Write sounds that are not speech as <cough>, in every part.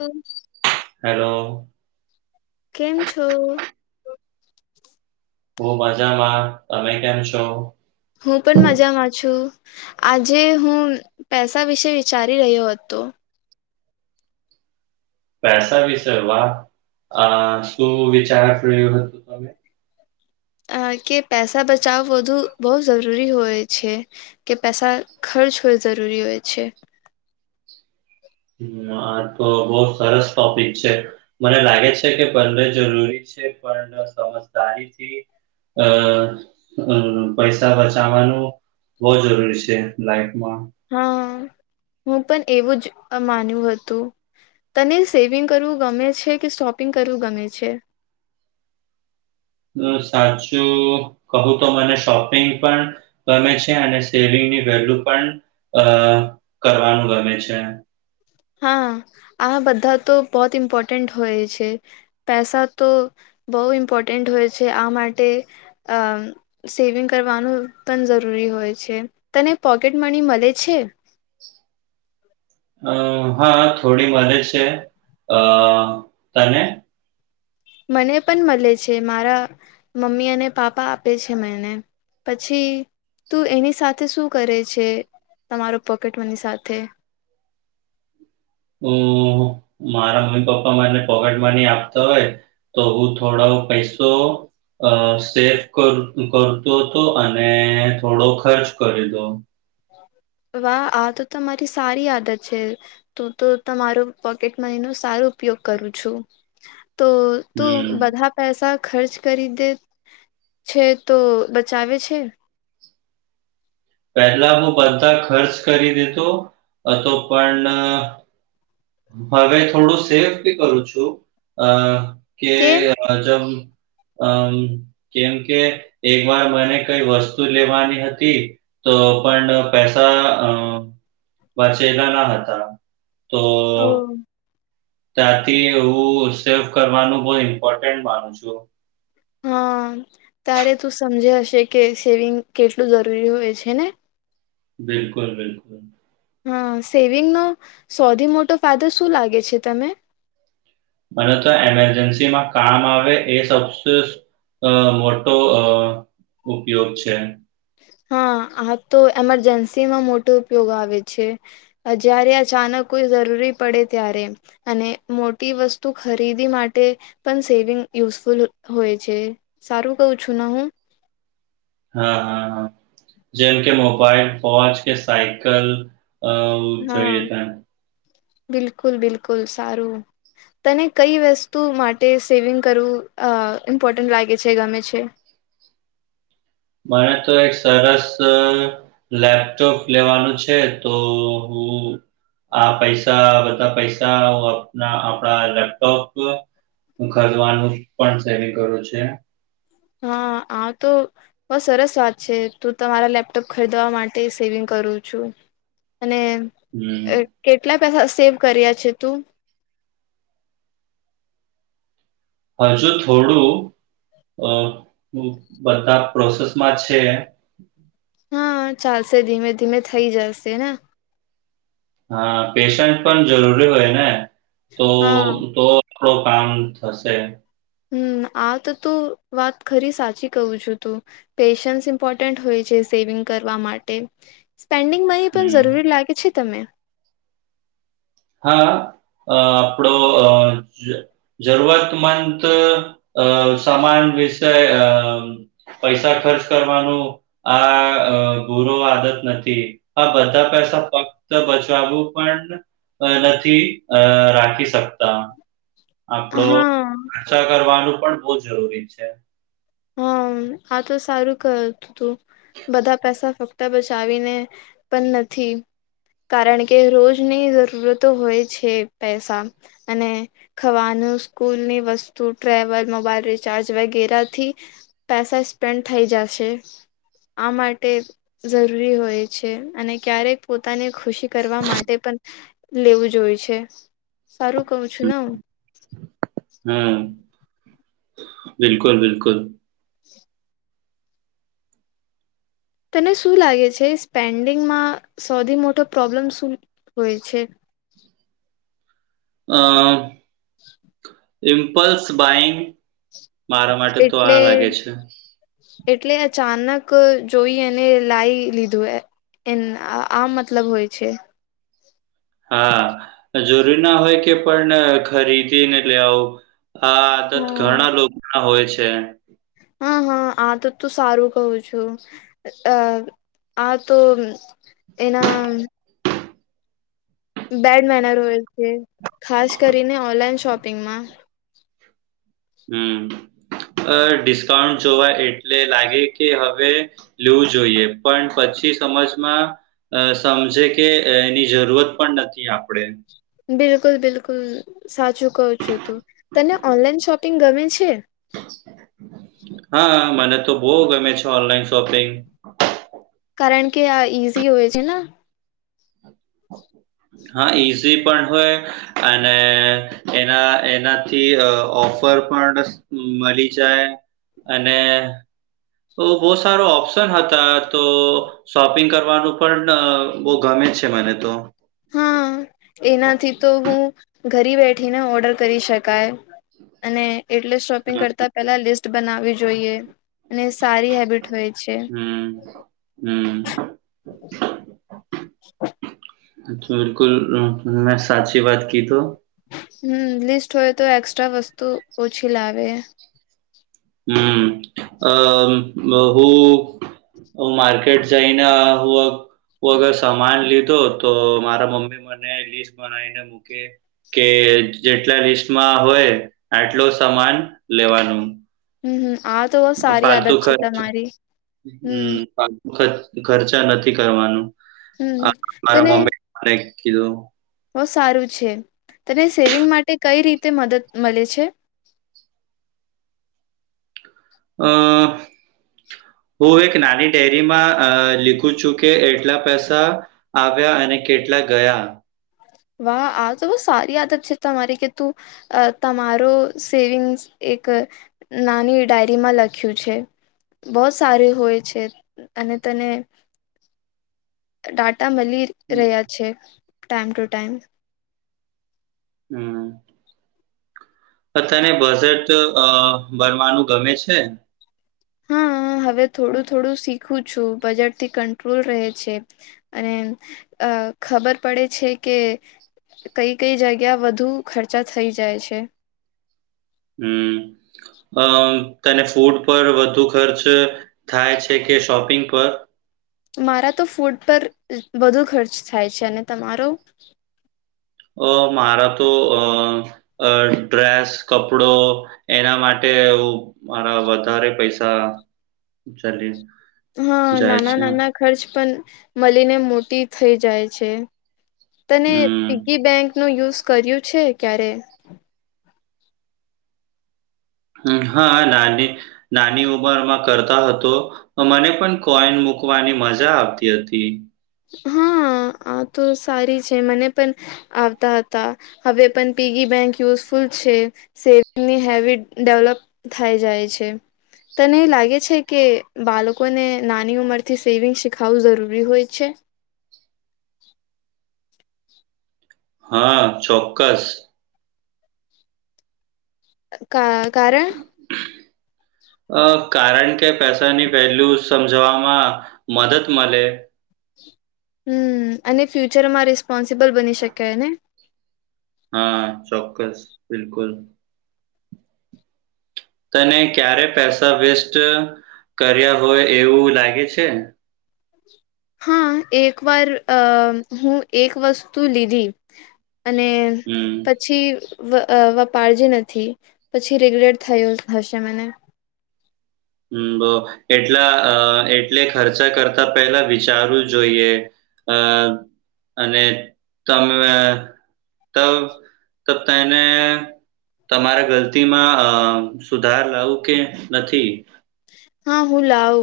હમ hello કેમ છો હુ મજામાં તમે કેમ છો હું પણ મજામાં છું આજે હું પૈસા વિશે વિચારી રહ્યો હતો પૈસા વિશેય વા આ શું વિચાર રહ્યો હતુ તમે અ કે પેસા બચાવ વધુ બહુ જરૂરી હોય છે કે પૈસા ખર્ચ હોય જરૂરી હોય છે હ આ તો બહુ સરસ ટોપિક છે મને લાગે છે કે પડ જરૂરી છે પણ સમજદારીથી અ અ પૈસા બચાવવાનું બહુ જરૂરી છે લાઈફમાં હા હું પણ એવું જ માન્યું હતું તને સેવિંગ કરવું ગમે છે કે શોપિંગ કરવું ગમે છે સાચું કહું તો મને શોપિંગ પણ ગમે છે અને સેલિંગની વેલ્યુ પણ અ કરવાનું ગમે છે હા આ બધા તો બહત ઇમ્પોર્ટન્ટ હોય છે પેસા તો બહુ ઇમ્પોર્ટન્ટ હોય છે આ માટે અ સેવિંગ કરવાનું પણ જરૂરી હોય છે તને પોકેટ મની મળે છે અ હા થોડી મેજ છે અ તને મને પણ મળે છે મારા મમ્મી અને પાપા આપે છે મને પછી તું એની સાથે શું કરે છે તમારો પોકેટ મની સાથે હ મારા મમ્મી પપ્પા મને પોકેટ મની આપતા હોય તો હું થોડો પૈસો અ સેફ કર કરતો હતો અને થોડો ખર્ચ કરી દો વાહ આ તો તમારી સારી આદત છે તું તો તમારો પોકેટ મની નો સારો ઉપયોગ કરું છું તો તોું હમ બધા પૈસા ખર્ચ કરી દે છે તો બચાવે છે પેલા હું બધા ખર્ચ કરી દીધું હતો પણ હવે થોડું સેફ બી કરું છું અ કે કેમ હજમ અમ કેમ કે એક વાર મને કઈ વસ્તુ લેવાની હતી તો પણ પૈસા અ વાંચેલા ના હતા ઓ તો ત્યાંથી હું સેફ કરવાનું બહ ઇમ્પોર્ટન્ટ માનું છું હા તારે તું સમજે હશે કે સેવિંગ કેટલું જરૂરી હોય છે ને બિલકુલ બિલકુલ હા સેવિંગનોો સૌથી મોટો ફાયદો શું લાગે છે તમે મને તો એમરજન્સી માં કામ આવે એ સ અ મોટો અ ઉપયોગ છે હા આ તો એમરજન્સી માં મોટો ઉપયોગ આવે છે જય્યારે અચાનક કોઈ જરૂરી પડે ત્યારે અને મોટી વસ્તુ ખરીદી માટે પણ સેવિંગ યુઝફુલ હોય છે સારું કઉ છું ના હું હા હા હા જેમ કે મોબાઈલ ફોજ કે સાયકલ અ હા જોઈએ તેમ. બિલકુલ બિલકુલ સારું તને કઈ વસ્તુ માટે સેવિંગ કરવું ઇમ્પોર્ટન્ટ લાગે છે ગમે છે મને તો એક સરસ લેપટોપ લેવાનું છે તો હું આ પૈસા બધા પૈસા આપણા લેપટોપ હું ખરદવાનું પણ સેન કર્યો છે હા આ તો બહ સરસ વાત છે તું તમારા લેપટોપ ખરીદવા માટે સેવિંગ કરું છું અનેને હમ કેટલા પેસા સેવ કર્યા છે તું હજુ થોડું અ બધા પ્રોસેસમાં છે હા ચાલશે ધીમે ધીમે થઈ જશે ને હા પેશન્ટ પણ જરૂરી હોય ને તો હા તો આપડો કામ થશે હમ આ તો તું વાત ખરી સાચી કવું છું તું પેશન્સ ઇમ્પોર્ટન્ટ હોય છે સેવિંગ કરવા માટે સ્પેન્ડિંગ મની પણ હમ્મ. જરૂરી લાગે છે તમને હા અ આપડો અ જરૂરતમંદ અ સમાન વિષય અ પૈસા ખર્ચ કરવાનું આ ગુરો આદત નથી આ બધા પૈસા ફક્ત બચાવું પણ નથી અ રાખી શકતા આપડો હા રક્ષા કરવાનું પણ બહુ જરૂરી છે હા આ તો સારું કરતું તું બધા પૈસા ફક્ત બચાવીને પણ નથી કારણ કે રોજની જરૂરતો હોય છે પૈસા અને ખવાનું સ્કૂલ ની વસ્તુ ટ્રેવલ મોબાઈલ રિચાર્જ વગેરે થી પેસા સ્પેન્ડ થઈ જશે આ માટે જરૂરી હોય છે અને ક્યારેક પોતાની ખુશી કરવા માટે પણ લેવું જોય છે સારું કું છું ને હું હમ બિલકુલ બિકુલ તને શું લાગે છે સ્પેન્ડિંગમાં સૌથી મોટો પ્રોબ્લેમ શું હોય છે હ ઇમ્પલ્સ બાઈંગ. મારા માટે તો આ એટલે. લાગે છે એટલે અચાનક જોઈ એને લાયે જોઈએ એ આમ મતલબ હોય છે. હા જરૂરી ના હોય કે પણ ખરીદીને એટ લેવું હા આદત હમ. ઘણા લોકો ના હોય છે. હા હા આ તો તું સારું કવું છું. અ આ તો એના બેડ મેનર હોય છે, ખાસ કરીને ઓનલાઈન શોપિંગમાં હમ ડિસ્કાઉન્ટ જોવા એટલે લાગે કે હવે લેવું જોઈએ પણ પછી સમજમાં અ સમજે કે એની જરૂરત પણ નથી આપણેે. બિલકુલ બિલકુલ સાચું કહું છું, તું તને ઓનલાઈન શોપિંગ ગમે છે? હા મને તો બહ ગમે છે ઓનલાઈન શોપિંગ. કારણ કે આ ઈઝી હોય છે ને. <inaudible> હા ઈઝી પણ હોય અને એના એનાથી ઓફર પણ મળી જાય અને બહુ સારો ઓપ્શન હતા તો શોપિંગ કરવાનું પણ બહુ ગમે જ છે મને તો. હા એનાથી તો હું ઘરી બેઠીને ઓર્ડર કરી શકાય. અને એટલે શોપિંગ હા, કરતા પેલા લિસ્ટ બનાવી જોઈએ અને સારી હેબિટ ય છે. હમ હમ. અચ બિલકુલ મે સાચી વાત કીધો. હમ લિસ્ટ હોય તો એક્સ્ટ્રા વસ્તુ ઓછી લાવે. હમ આ બ હું હ માર્કેટ જઈના હો હું અગર સમાન લીધો તો મારા મમ્મી મને લિસ્ટ બનાવીને મૂકે કે જેટલા લિસ્ટમાં હોય આટલો સમાન લેવાનું. હમ હમ આ તો સારી ફાલતુ આદત છે ખર્ચ તમારી હમ. ખચ ખર્ચા નથી કરવાનું હમ તને મારા મમી એ કીધું. બહ સારું છે તને સેવિંગ માટે કઈ રીતે મદદ મળે છે? અ હું કએક નાની ડેરીમાં લીખું છું કે એટલા પૈસા આવ્યા અને કેટલા ગયા વાહ આ તો બહ સારી આદત છે તમારી કે તું. અ તમારો સેવિંગ્સ એક નાની ડાયરીમાં લખ્યું છે. બહત સારી હોય છે અને તને. ડાટા મળી રહ્યા છે ટાઈમ ટુ ટાઈમ હમ. અ તને બજેટ અ ભણવાનું ગમે છે? હા હવે થોડું થોડું શીખું છું, બજટથી કટ્રોલ રહે છે. અને અ ખબર પડે છે કે કઈ કઈ જગ્યા વધુ ખર્ચા થઈ જાય છે. હમ અમ તને ફૂડ પર વધુ ખર્ચ. થાય છે કે શોપિંગ પર. મારા તો ફૂડ પર વધુ ખર્ચ થાય છે અને તમારો. અ મારા તો અ. અ ડ્રેસ કપડો એના માટે મારા વધારે પૈસા ચાલી હા જાય નાના છે. નાના ખર્ચ પણ મળીને મોટી થઈ જાય છે તને હમ પિગી બેન્કન યુઝ કર્યું છે ક્યારે? હા નાની નાની ઉંમરમાં કરતા હતો મને પણ કોઈન મૂકવાની મજા આવતી હતી. હા આ તો સારી છે મને પણ આવતા હતા હવે પણ પીગી બેંક યુઝફુલ છે સેવિંગની હેબિટ ડેવલપ થઈ જાય છે તને એ લાગે છે કે બાળકોને નાની ઉંમરથી સેવિંગ શીખાવવું જરૂરી હોય છે. <inaudible> હા ચોક્કસ કા કારે અ કારણ કે પૈસાની વેલ્યુ સમજવામાં મદદ મળે હમ અને ફ્યુચરમાં રિસ્પોન્સિબલ બની શકાય ને હા ચોક્કસ બિલકુલ <inaudible> તને ક્યારે પૈસા વેસ્ટ કર્યા હોય એવું લાગે છે. હા એક વાર અ હું એક વસ્તુ લીધી અને હમ પછી વપારજી નથી પછી રેગ્રેટ થયું હશે મને હમ બહ એટલા એટલે ખર્ચા કરતા પેલા વિચારવું જોઈએ અ અને તમે તબ તબ તો એને તમારે ગલતીમાં અ સુધાર લાવું કે નથી હા હું લાવ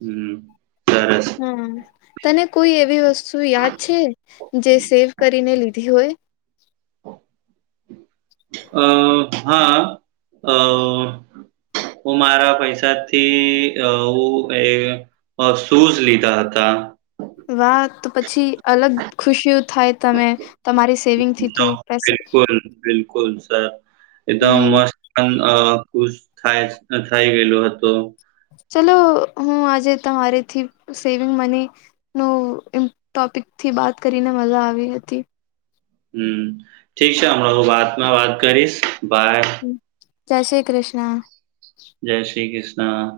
હમ સરસ હમ તને કોઈ એવી વસ્તુ યાદ છે જે સેવ કરીને લીધી હોય અ હા અ હું મારા પૈસાથી હું એ અ શૂઝ લીધા હતા વાહ તો પછી અલગ ખુશીઓ થાય તમે તમારી સેવિંગ થી તું પૈસા બિલકુલ, બિલકુલ સર એકદમ હમ મસ્ત ખુશ થાય થઈ ગયેલો હતો ચલો હું આજે તમારી થી સેવિંગ મની નોમ ટોપિકથી બાત કરીને મજા આવી હતી હમ ઠીક છે હમણા હું વાતમાં વાત કરીશ બાય જય શ્રી કૃષ્ણ જય શ્રી કૃષ્ણ